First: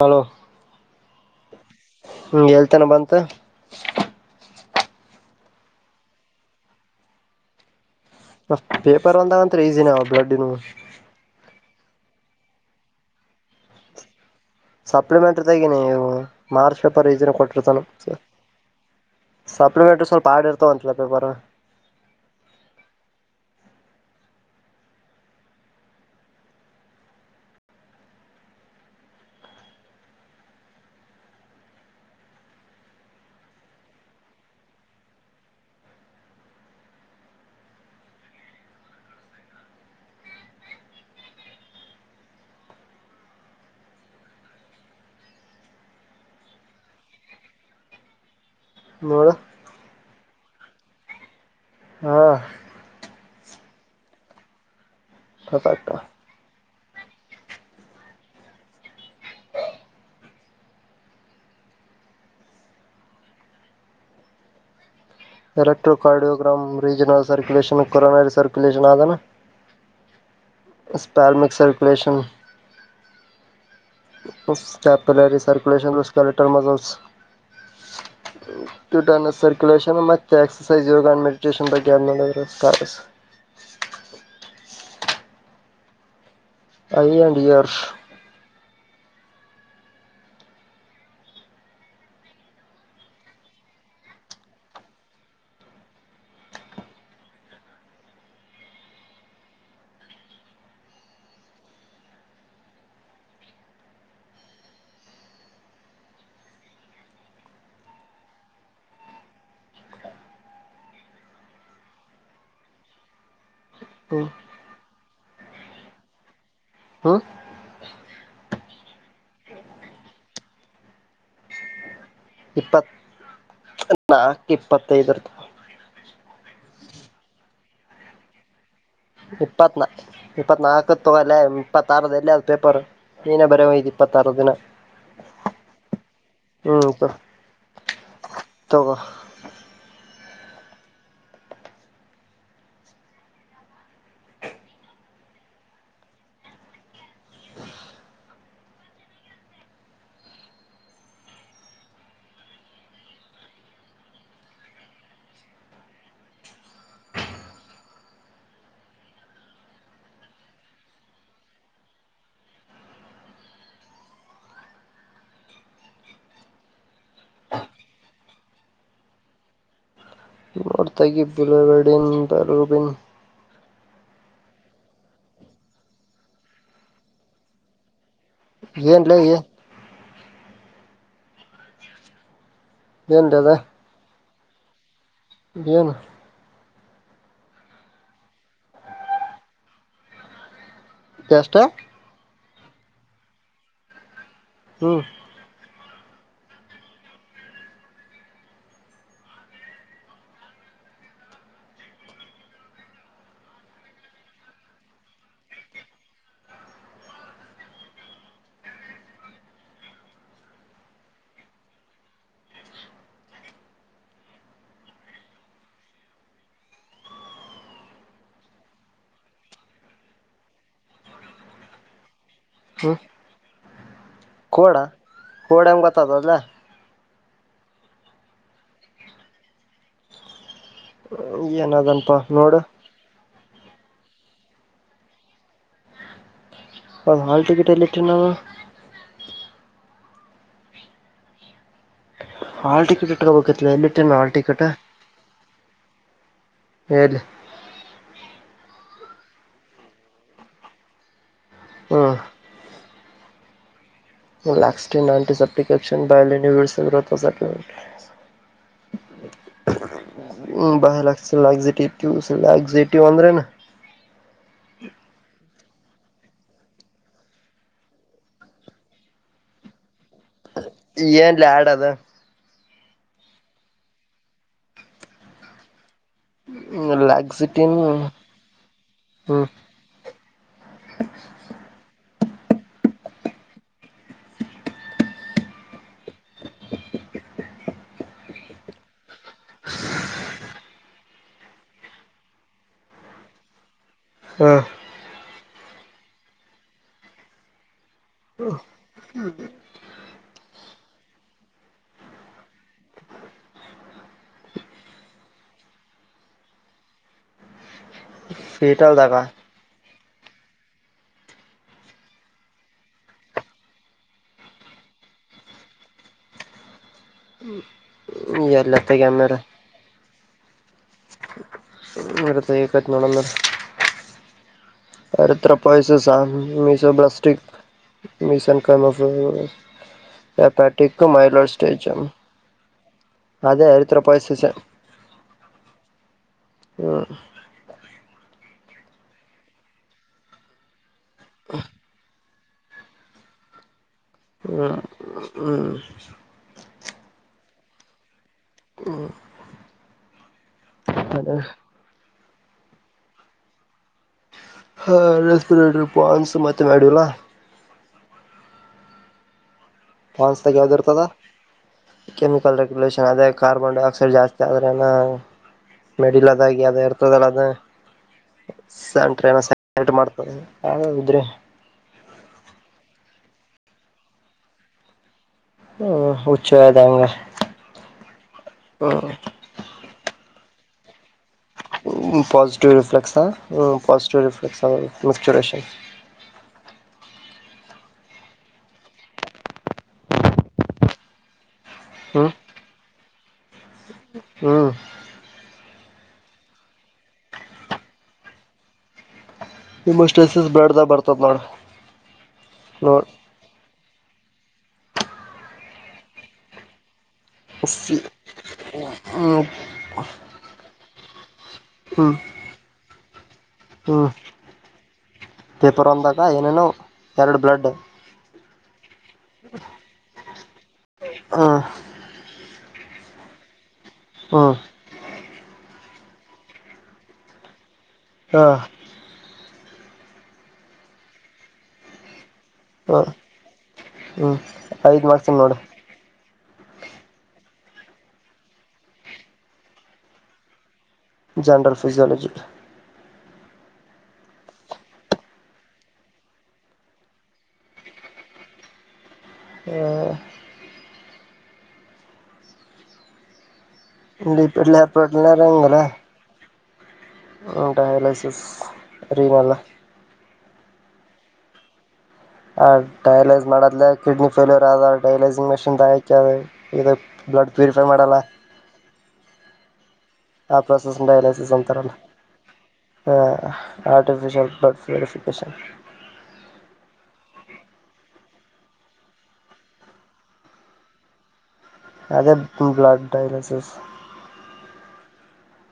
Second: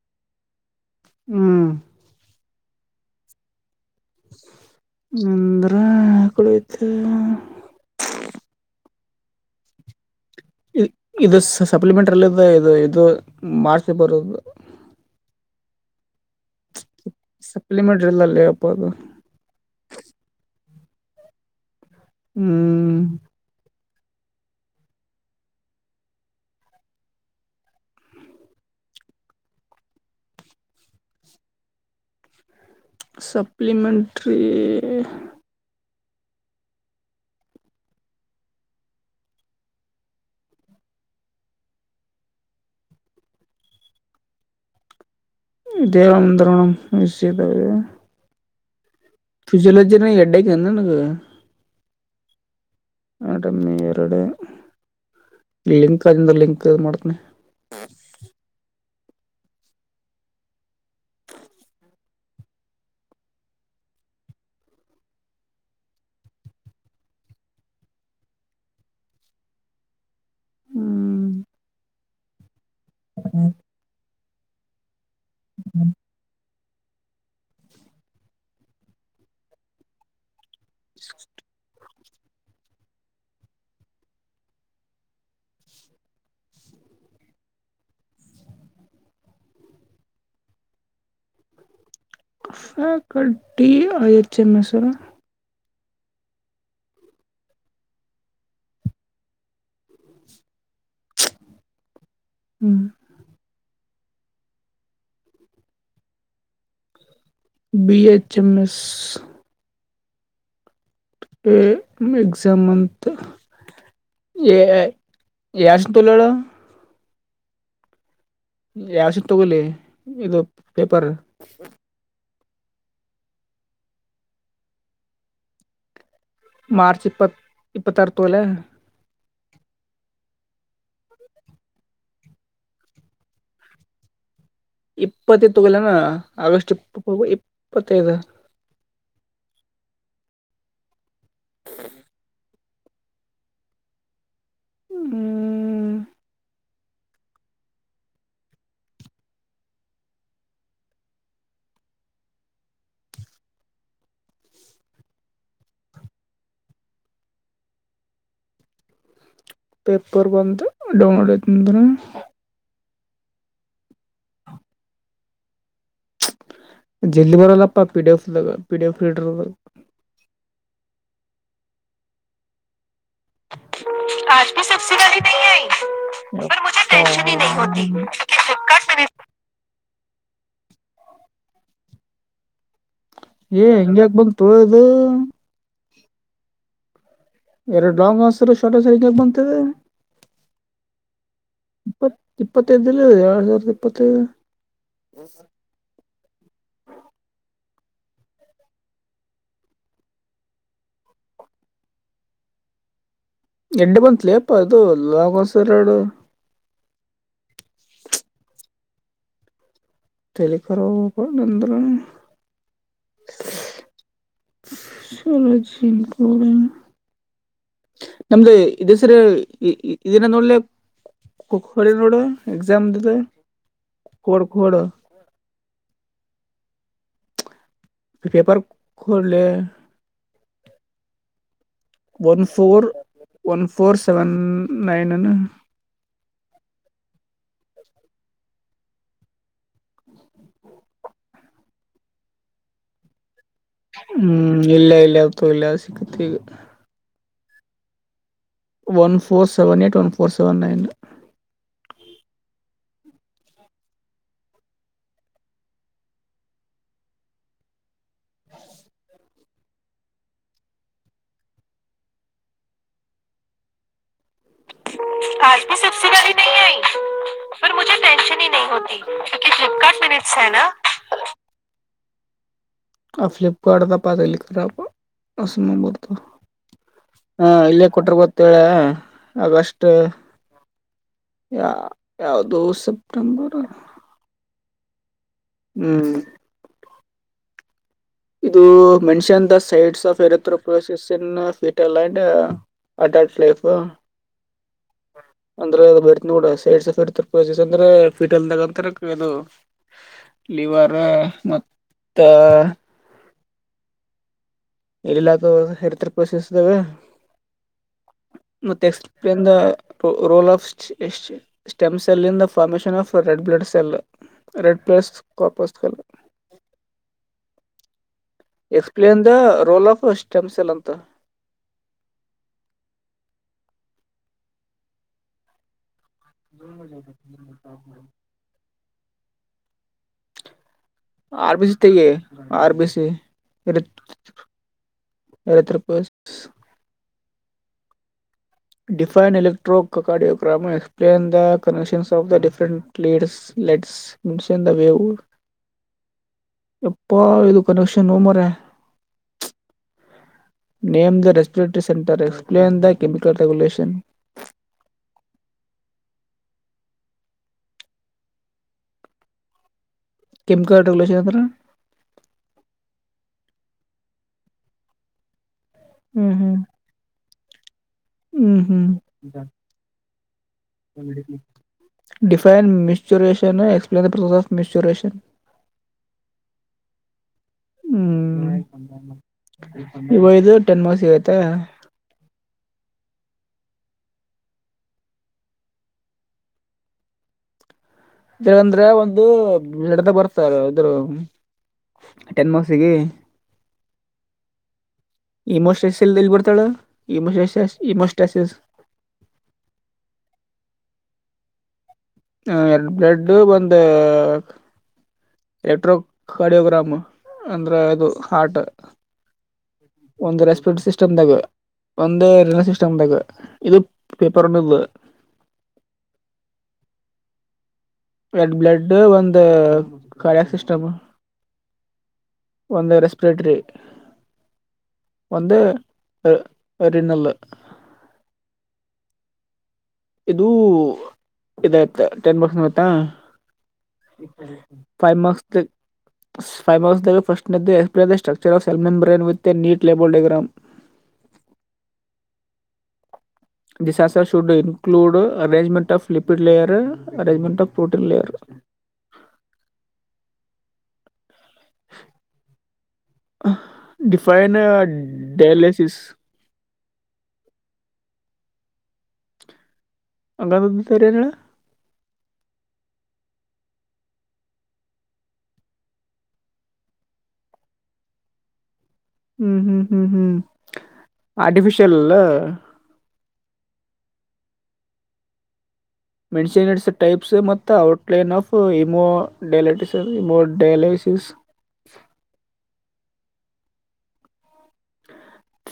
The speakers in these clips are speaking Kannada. ಹಲೋ ಹ್ಮ್ ಹ ಹೇಳ್ತೇನೆ ಬಂತ ಎಂದ್ರೆ ಕುಡತ್ತು [inaudible] ಪೇಪರ್ ಒಂದಾಗತ್ ಈಸಿನ ಬ್ಲಡ್ಿನ ಸಪ್ಲಿಮೆಂಟಲ್ಲಿ ಇದು ಇದು ಮಾಡ್ಸಿ ಬರುದು [inaudible] ಸಪ್ಲಿಮೆಂಟರಿ ತಗ ನೀವ ಮಾರ್ಚ್ ಪೇಪರ್ ಈಿನ ಕೊಟ್ಟಿರ್ತಾನ ಸಪ್ಲಿಮೆಂಟ್ರಿ ಇಲ್ಲ ಅಲ್ಲಪ್ಪ ಅದು ಸಪ್ಲಿಮೆಂಟ್ರ ಸ್ವಲ್ಪ ಆಡಿರ್ತ [unintelligible] ತ್ತ ಒಂತಲ ಪ ಬರ [unintelligible] ಹ್ಮ್ ಸಪ್ಲಿಮೆಂಟ್ರಿ ಇದೇ ಅಂದ್ರ ನಷಿದಾವ [unintelligible] ನೋಡು ಫಜಿಯೋಲಜಿ ನ ಹೆಡ್ಡಐಂದ ನಗೆ [unintelligible] [inaudible] ಹಾ ಆ ಮೇರ್ಡೆ ಪರ್ಫೆಕ್ಟ್ ಲಿಂಕ್ ಅದಂದ ಲಿಂಕ್ [unintelligible] [inaudible] [inaudible] ಮಾಡ್ತನಿ electrocardiogram regional circulation coronary circulation ಆದದ [unintelligible] ಹ್ಮ್ ಎಪೇರ್ಮಕ್ ಸರ್ಕುಲೇಷನ್ ಚಲೆರಿ ಸರ್ಕುಲೆಷನ್ ರಸ್ಕಲೆಟರ್ ಮಸ್ [unintelligible] ಟಟ ಸರ್ಕ್ಯುಲೇಷನ್ ಮತ್ತೆ ಎಕ್ಸಸೈಸ್ ಯ ಮೆಡಿಟೇಷನ್ ಬಗ್ಗೆ ನೋಡ ಸ್ಟ [unintelligible] ಬ [unintelligible] ಐ ಎನ್ಂಡ ಇಯರ್ಫ [unintelligible] ಕಟ್ಟಿ ಯಚ್ ಎಮ್ಮಸರ್ [inaudible] ಹ್ಮ್ ಬಿ ಹೆಚ್ ಎಮ ಎಸ್ ಎ ಎಕ್ಜಾಮಂತ ಹ್ಮ್ ಎ ಆಯ ಯಷ್ಟ ತುಳ್ಳಳ [unintelligible] ಹ್ಮ್ ಯಸ ತಗಲಿ ಇದು ಪೇಪರ್ ನಾಕು ಇಪ್ಪತ್ತೈದುರ್ತ [inaudible] ಮಾರ್ಚ್ ಇಪ್ಪತ್ ಇಪ್ಪತ್ತರ ತೊಲ ಇಪ್ಪತ್ನಾ ಇಪ್ಪತ್ನಾಾಲ್ಕ ತಗಲ್ಲ ಇಪ್ಪತ್ತಾರದ ಎಲ್ಲಿ ಅದು ಪೇಪರ್ [unintelligible] [inaudible] ನೀನೇ ಬರ ಎಪ್ಪತ್ತುರು ದಿನ ಇಪ್ಪತ್ತ ತಗಲನಾ ಆಗಸ್ಟ್ ಹ್ಮ್ ಇಪ್ಪತ್ ಇಪ್ಪತ್ತೈದು [unintelligible] ತಗೋ ಓಹ್ [unintelligible] ಹ್ಮ ಪೇಪರ್ ಬಂತ ಡೌನ್ಲೋಡ್ ಅಐತಂದಾನ ಜಲ್ಲಿ ಬರಲ್ಲಪ್ಪ ಪಿಡಿಎಫ್ ಪಿಡಿಎಫ್ ರೀರ್ ಕೊರ್ತಾಗಿ ಬಲಡ ಬೂಬನ್ ಆಜಲಿ ಸಬ್ಸ ಗಿ ನೀ ಆಯ ಮುೆ ಟೆಷನ್ ನೀ ಹತಿ [inaudible] ಕ್ಕ ಏನ್ಲ [inaudible] ಏ ಹೆಂಗ್ಯಾಕ ಬಂಗ್ ತೋಯದು ಬನು [inaudible] ಎರಡು ಡಾಂಗ್ ಹಸರು ಟ ಸ ಬಂತಿದೆ [unintelligible] ಯಷ್ಟು ಇಪ್ಪತ್ತೈದುಲ್ಲ ಎರಡು ಸಾವಿರದ ಇಪ್ಪತ್ತೈದು ಹ್ಮ್ ಹ್ಮ ಎಡ್ಡೆ ಬತ್ಲಿ ಅಪ್ಪ ಅದು ಲಗೋಸರ ಎರಡು [unintelligible] ತಲ ಕರಬ ಅಂದ್ರ ಸಲೋಜ ಶಲ್ಪ ನಮ್ದ ಇ ಸರಿ ಇದನ ನೋಡ್ಲಿ ನೋಡು ಎಕ್ಸಾಮ ಹ್ಮ್ ದದೆ ಕೊಡ ಕೊರ ಕೋಡ ಕೋಡ್ ಹೆಂಗ್ ಗೊತ್ತದಲ್ಲ ಪೇಪರ್ ಕೊಲೆ ಏನದನಪಾ ನೋಡ ಒನ್ ಫೋರ್ ಸೆವೆನ್ ನೈನ್ನ್ ಅವ ಹಾಲ್ ಟಿಕೆಟಲಿಟ್ರ ನಮ್ಮ ಹಾಳ್ ಟಿಕೆಟ್ ಇಟ್ಕೋಬೇಕತ್ ಎಲ್ಲಿ ಇಟ್ಟೇನು ಹಾಳ್ ಹ್ಮ್ ಟಿಕೆಟ್ ಇಲ್ಲ ಇಲ್ಲ ಅದು ಇಲ್ಲ ಸಿಕ್ಕತ್ ಈಗ ಎಲ್ಲಿ one four seven eight one four seven nine ಹ್ಮ ಟ್ಟ ಬ [inaudible] ಹ್ಮ ಬಸಟ ಇಕ್ ಇಟಿವ ಅಂದ್ರೆನ ಕಲ್ತಿ ಸಸಿರಿ ನೀ ಆಐ [inaudible] ಸ ಮುಜಿ ಟೆಷನ್ ಹ ನೀ ಹೊತಿ ಕಿ ಫಲಪಕಾರ್ಟ ಮಿನಿಟ್ಸ್ ನ ಏನ್ಲ ಆಡ್ ಅದ ಆ ಫ್ಲಲಿಪ್ಕಾರ್ಟ ಅದಪ್ಪಲ್ಲಿರ ಅ ನಬ ಹಾ ಲ್ಯಾಕ್ಸಿಟಿನ್ ಇಲ್ಲೇ ಕೊಟರು ಗೊತ್ತೇಳ ಹ್ಮ್ ಆಗಷ್ಟು ಯ ಯಾದು ಸೆಪ್ಟೆಂಬರ್ ಹ್ಮ್ ಇದು mention the sites of erythropoiesis in ಫೀಟರ್ಲ್ಂಡ್ ಆ ಕಟ್ಲಿಫ ಹಾ ಅಂದ್ರೆ ಅದು ಬ ನೋಡ ಸೈಡ್ಫಸ್ ಅಂದ್ರೆ ಫೀಟ್ ಅಲ್ದಂತದು ಲಿವರ್ ಮತ್ತು ಇಲ್ಲಿಲ್ಲಕ ಹರ್ತ ಕೋಷಿಸ್ದಾವ ಮತ್ತೆ ಎಕ್ಸ್ ಫೀಟಲ್ದಾಗ ಪಲೇನ್ ರ role of stem cell in the formation of red blood cell red plus ಕಾಪಸ್ colour hmm explain the role of stems ಎಲ್ಂತ ಇರ ತ ಕತ್ನೊಡಂದರ್ ಅವತ್ರ ಪಯಸ ಸಾ ಮೀಸ ಬ್ಲಾಸ್ಟಕ್ ಮೀಸನ್ ಕಫ ವಪಾಟಿಕ ಮೈಲೂರ್ ಆರ್ ಬಿ ಸಿ ಸ್ಟೇಜಂ ತೆಗಿ ಆರ್ ಬಿ ಸಿ ಅದೇ ಎತರ ಪಾಯಸಸ ಯರೆತ್ರ ಪಸ್ ಹ್ಮ defined electrocardiogram explain the connections of the different ಪಡ್ಸ್ let's ಹ್ಮ ಹ್ಮ ಎಪ್ಪಾ ಇದು ಕನಕ್ಷನ್ ಮರ ನೇಮ್ ದ ಅದೇ respiratory centre explain the chemical regulation ಹಾಂ ರೆಸ್ಪಿರೇಟರ್ ಪಾನ್ಸು ಮತ್ತೆ ಮಾಡಲ ಫಾನ್ಸ್ ಯಾವ್ದ ಕೆಮಿಕಲ್ ಇರ್ತದ ರೆಗ್ಯುಲೇಷನ್ ಅಂದ್ರೆ ಕೆಮಿಕಲ್ ರೆಗ್ಯುಲನ್ ದೇ ಕಾರ್ಬನ್ ಡೈ ಆಕ್ಸೈಡ್ ಜಾಸ್ತಿ ಆದ್ರ ಮೆಡಿಲ್ ಹ್ಮ್ ಅದಾಗಿ ಅದ ಇರ್ತದಲ್ಲ ಅದ ಹ್ಮ್ ಹ್ಮ್ ಹ್ಮ್ [unintelligible] define micturition explain the process ಆ್ ಮಿಸ್ಟೂರೇಶನ್ [unintelligible] ಹ್ಮ್ ಇವೈದು ಟೆನ್ ಮಾರ್ಸಿಗ ಪೊಾಸಿಟಿವಿವ್ ರಿಫ್ಲೆಕ್ಸ್ ಹ್ಞ ಪಾಸಿಟಿವ್ ರಿಫ್ಲೆಕ್ಟ್ಸ್ ಆ ಮ್ಲಿಕ್ಚುರೇಷನ್ ಇದಂದ್ರೆ ಒಂದು ಎಡತ ಬರ್ತಾರ ಇದರು ಟೆನ್ ಮಾರ್ಕ್ಸಿಗೆ ಹೂ ಇಮೋಸ್ಟಸ್ಸ ಎಲ್ಲಿ ಬರ್ತಾಳ ಇಮೋಸ್ ಇಮೋಸ್ಟಸಸ್ ನಿಮಮ್ಮಷ್ಟ ಎಸಸ್ ಬೇಡದಾಗ ಬರ್ತದ ನೋಡ ಹ ಎರಡು ನೋಡ ಬ್ರೆಡ್ಡ್ ಒಂದು ಎಟ್ರೋ ಕೊಡಿಯೋಗ್ರಾಮ್ ಅಂದ್ರೆ ಅದು ಹಾರ್ಟ ಹ್ಮ್ ಒಂದು ರೆಸ್ಪೆಟ್್ಟ ಸ್ಟಮ್ದಾಗ ಹ್ಮ್ ಒಂದು ರಲ್ವೆ ಸಿಸ್ಟಮ್ದಾಗ ಇದು ಹ್ಮ್ ಪೇಪರ್ ಅನ್ನೋದು ಪೇಪರ್ ಒಂದಾಗ ಏನೇನುೋ ಎರಡು ಬ್ಲಡ್ ಎೆಡ್ ಬ್ಲಡ್ ಒಂದು ಕಾಯಕ್ ಸಿಸ್ಟಮ್ ಹ ಒಂದು ರೆಸ್ಪಿರೇಟರಿ ಹ್ಮ ಒಂದು ರಿನಲ್ಲ ಹಾ ಇದು ಇದತ ಟನ್ ಮಾರ್ಕ್ಸ್ವೂ ಐತ ಹ ಹ್ಮ್ ಐದ್ ಫೈವ್ ನೋಡು ಮಾರ್ಕ್ಸ್ ಫೈವ್ ಮಾರ್ಕ್ಸ್ದಾಗ ಫಸ್ಟ್ನೆಡು explain the structure of cell membrane with a neat label diagram general physiology this also should include arrangement of lipid layer arrangement of protein layer [inaudible] define ಡಿಪಿಡ್ಲ ಡಯಾಲಿಸಿಸ ಡಯಾಲಸಿಸ್ ರೀನಲ್ಲ ಅಂಗಂದು [unintelligible] ಆ ಡಯಲೈಸ್ ಮಾಡದಲ ಕಿಡ್ನಿ ಫೇಲ್ಯೂರ್ ಆದದ ಡೈಲೈಸಿಂಗ್ ಮೆಷಿನ್ಕ ಅದ ಇದ ಬ್ಲಡ್ ಪ್ಯೂರಿಫೈ ಮಾಡೋಲ್ಲ ಹ್ಮ್ ಹ್ಮ್ ಹ್ಮ್ ಹ್ಮ್ process dialysis artificial artificial blood purification mention its types ಮತ್ತು ಔಟ್ಲೈನ್ ಆಫ್ ಇಮೋ ಡಾಲಟಿಸ ಇಮೋಡೈಲಿಸ್ [inaudible] ಅದೇ blood dialysis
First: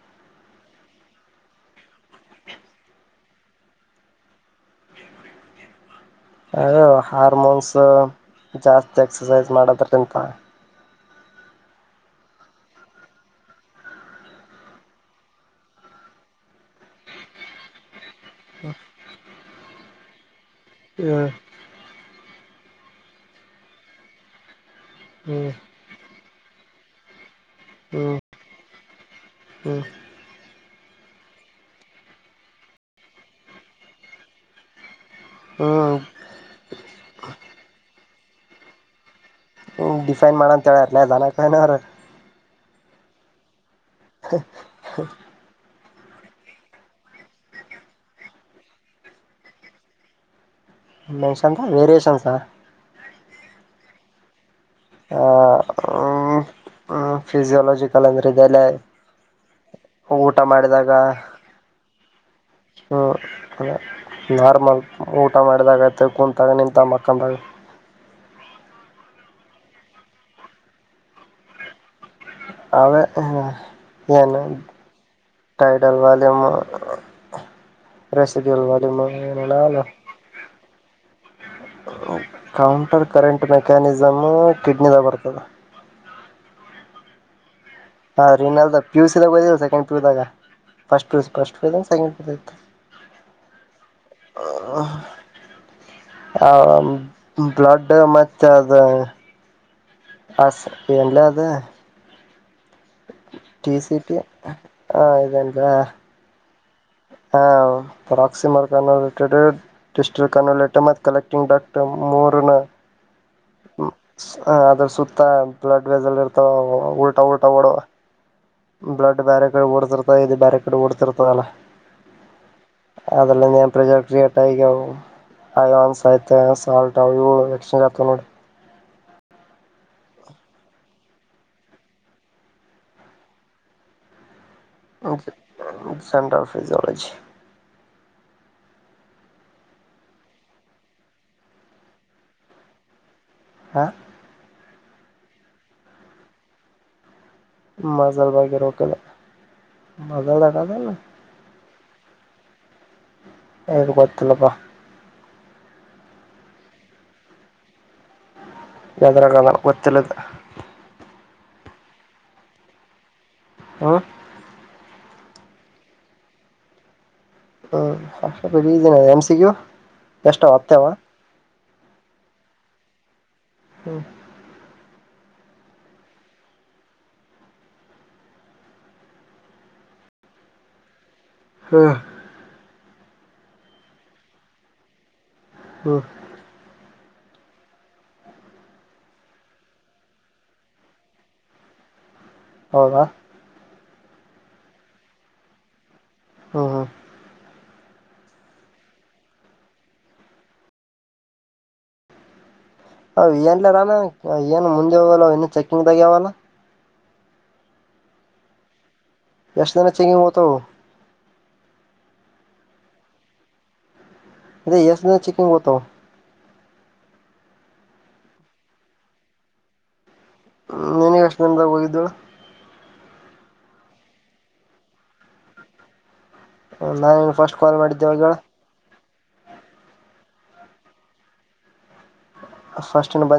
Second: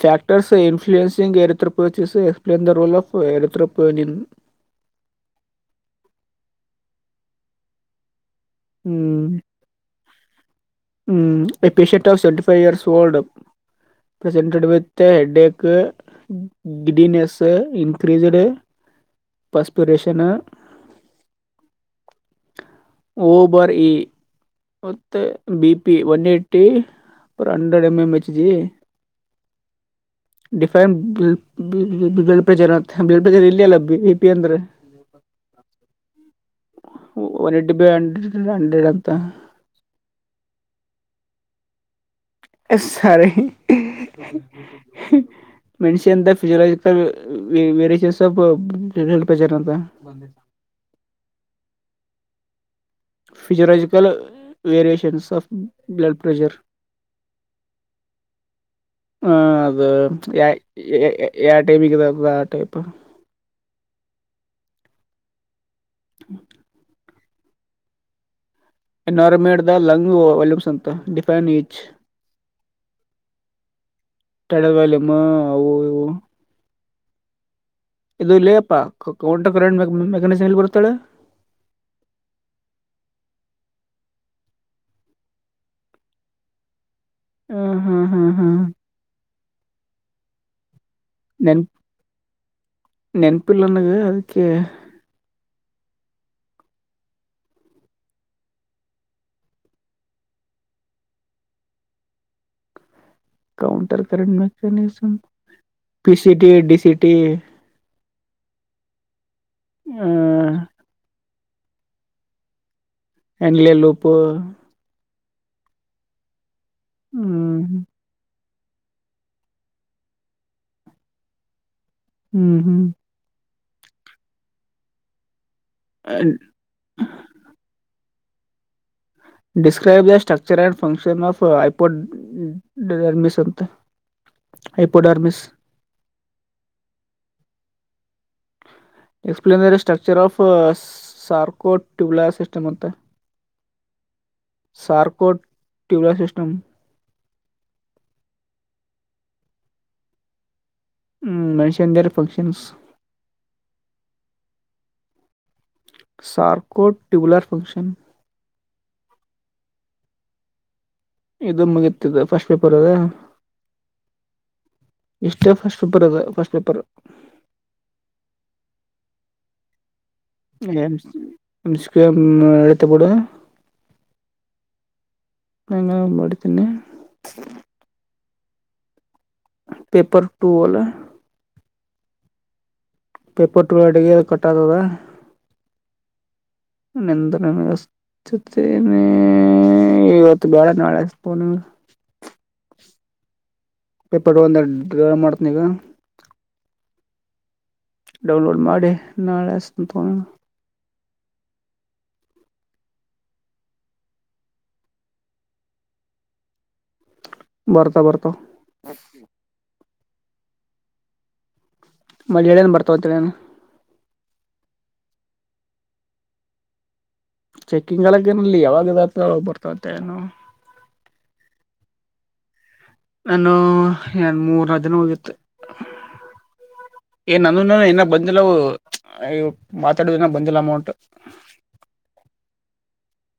factors influencing erythropoiesis explain the role of ಏರ್ತೋಪೇನಿನ್ [unintelligible] ಅದು ಹಾರ್ಮೋನ್ಸ್ ಜಾಸ್ತಿ ಹ್ಮ್ ಎಕ್ಸಸೈಸ್ ಮಾಡೋದ್ರಂ ಹ್ಮ್ efficient of seventy five years old up. Presented with headache giddiness increased perspiration [inaudible] ಓ ಬಾರ್ ಇ ಮತ್ತೆ ಹ್ಮ್ ಬಿಪಿ ಒನ್ವೈಟಿ ಅ hundred M M H G ಹ್ಮ define blood pressure blood pressure ಇಲ್ಲಿ ಅಲ್ಲ ಬಿ ಪಿ ಅಂದ್ರೆ ಹ್ಮ್ ಹ್ಮ್ ಹಂಡ್ರೆಡ್ ಅಂತ ಹ ಡಿಫೈನ್ ಮಾಡ ಅಂತ ಹೇಳುವ್ರೆ ಅವರು ದನ ಕಾಯೋನು ಅವ್ರು ಯಶ ಸರಿ. [unintelligible] ಮೆಷಿಂತ ಫಿಜಲಜಿಕಲ್ ಮ್ಯಜರ್ ಅಂತ. [unintelligible] ಮೆನ್ಷನ್ಸ ವೇರಿಯೇಷನ್ಸಾ. Physiological variations of blood pressure. ಹ್ಮ ಫಿಸಿಯೋಾಲಜಿಕಲ್ ಅಂದ್ರೆ ಇದೆಲ್ಲ. ಹ್ಮ ಅದು ಊಟ ಯ ಮಾಡಿದಾಗ ಯಾವ ಟೈಪ್ಿಗೆದು ಆ ಟೈಪ್. ಅದೇ ನಾರ್ಮಲ್ ಊಟ ಮಾಡಿದಾಗತ್ತೆ ಕುೂಂತಾಗ ನಿಂತ ಮಕ್ಕಂದಾಗ. ಎನ್ವೈರಮೆಂಟ್ ದ ಲಂಗ್ ವಾಲ್ಯೂಮ್ಸ್ ಅಂತ ಡಿಫೈನ್ ಈಚ್. ಅವೇ ಏನು ಟೈಡಲ್ ವಾಲ್ಯೂಮ್ ಅವು ಟೈಟಲ್ ಇವು ವಲ್ಮ. [unintelligible] ಇದು ಇಲ್ಲೇ ಅಪ್ಪಾ ವಂಟರ್ ಕರೆಂಟ್ ಮ ಮೆಕ್ಯಾನಿಸಂ ಎಲ್ಲಿ ಬರ್ತಾಳೆ. ಕೌಂಟರ್ ಕರೆಂಟ್ ಮೆಕ್ಯಾನಿಸಮ್ ಕಿಡ್ನಿದಾಗ ಬರ್ತದೆ. ಹ್ಮ್ ಹ್ಮ್ ಹಾ ಹ್ಮ್ ಹ್ಮ್ ರರಿನ್ಲ್ ಪ ಯುಸಿದಾಗ ೋದ ಸೆಕಂಡ್ ಪ ಯ ದಾಗ. ಫಸ್ಟ್ ಪ್ರ್ ಫಸ್ಟ್ ಪ್ರೇಜ ಸೆಕಂಡ್ ಪ್ರಜ. ಪಿಲ್ಲನಗೆ ಅದಕ್ಕೆ. ಹ ಬ್ಲಡ್ ಮತ್ತೆ ಅದ. ಅ ವಲ್ಲ ಅದ. ಕಾೌಂಟರ್ ಟಿ ಕಂಟ್ ಮೆಕ್ಯಾನಿಿಸಮ ಪಿ ಸಿಟ. [unintelligible] ಟಿಂಗ ಡಕ್ಟರ್ ಮೋರನಾ. Henle loop. ಸುತ್ತ ಬ್ಲಡ್ ವೆಜರ್ ಇರ್ತಾವ ಉಊಲ್ಟಾ ಉಊಲ್ಟ ಹ್ಮ್ ಓಡುವ. ಬ್ಲಡ್ ಬ್ಯಾರಕೇಡ್ ಓಡ್ತಿರ್ತದೆ ಇದು ಬ್ಯಾರಕೇಡ್ ಓಡ್ತಿರ್ತದಲ್ಲಾ. ಹ್ಮ್ ಹ್ಮ್. ಪ್ರೆಜರ್ ಕ್ರಿಯೇಟ್ ಆಗಿವುಯನ್ಸ್ ಆಯತ ಆಲ್ಟ್ ಇ ಎಕ್ಜ್ ಆತ ನೋಡಿ. ಡಿಸಸ್ಕ್ರಬ್ ದ ಸ್ಟ್ರಚರ್ಂಡ್ ಫಕ್ಷನ್ ಫ್ ಆಐಪೋಡ್ಂತ. ಸೆಂಟ್ರ physiology. [unintelligible] Explain a structure of sarcotubular system ಅಂತ. ಹಾ. Sarcotubular system. ಮಜಲ್ ಭಗೆ ರೋಕಲ್ಲ ಮಜಲ್ದಟತ. Their functions. ಹ ಕೊತ್ತಲ್ಲಪ್ಪ. Sarco tabular function. ಯತ್ರ ಕಾದ ಕೊಚ್ಚಲ್ಲ. ಇದು ಮುಗತದ ಫಸ್ಟ್ ಪೇಪರ್ ಅದ ಹ ಇಷ್ಟೇ ಫಸ್ಟ್ ಪೇಪರ್ ಅದ ಫಸ್ಟ್ ಪೇಪರ್ ಹ್ ಮ ಸಿ ಕ್ಯು ಎಳತ ಬಿಡುುವ. ಹ್ಮ. ನಂಗ ಒ ಮಾಡಡಿ ತನ್ನೆ. ಪೇಪರ್ ಟು ಒಲ್ಲಾ. ಹಾ. ಪೇಪರ್ ಟುಲ್ಟಿಗೆ ಕಟ್ಟತದ. ಹ್ಮ ನಿಂದು ನಿಮಸ್. ಚು ತ್ರಿಕೆ ಇವತ್ತು ಬೇಡ ಕ ಹೌದಾ. ಪೇಪಟ್ಟ ಒಂದಡ ಮಾಡ್ತ್ನಗ ಹಾ ಹಾ ಡೌನ್ಲೋಡ್ ಮಾಡಿ ನಾಳೆಷ್ಟಂತ ತೊಡ ಅ ಎಏನ್ಲ ರನಾ ಏನು ಮುಂದೆ ಇ ಇನು ಚೆಕ್ಕಿಂಗ್ ತಗವಲ್ಲ ಬರ್ತಾ ಬರ್ತಾ ಎಷ್ಟ್ ದಿನ ಚೆಂಗಿಂಗ ಓತವು ಮಳನ್ ಬರ್ತಾವಂತಏನು ಇದ ಎಷ್ಟ ದ ಚಿಕ್ಕಂಗ ಗೊತ್ತು ಚೆಕ್ಕಿಂಗ್ಕನಲ್ಲಿ ಯಾವಾಗ ಬರ್ತತ್ತ ಏನು ಹ್ಮ ನೀನಗ ಎಷ್ಟ ದಿನದ ಹೋಗಿದ್ದಳು ನಾನು ಎ ಮೂರದನ ಹೋಗ್ಯತ್ತೆ ನಾನೇನ್ ಏ ಫಸ್ಟ್ ನಂದ ಕಾಲ್ ಏನ ಮಾಡಿದ್ದೇವಾಗ ಬಂದಿಲ್ಲವು ಅಯ ಮಾತಾಡುದನ್ನ ಬಂದಿಲ್ಲ ಅಮೌಂಟ್ ಫಷ್ಟಿ ಬ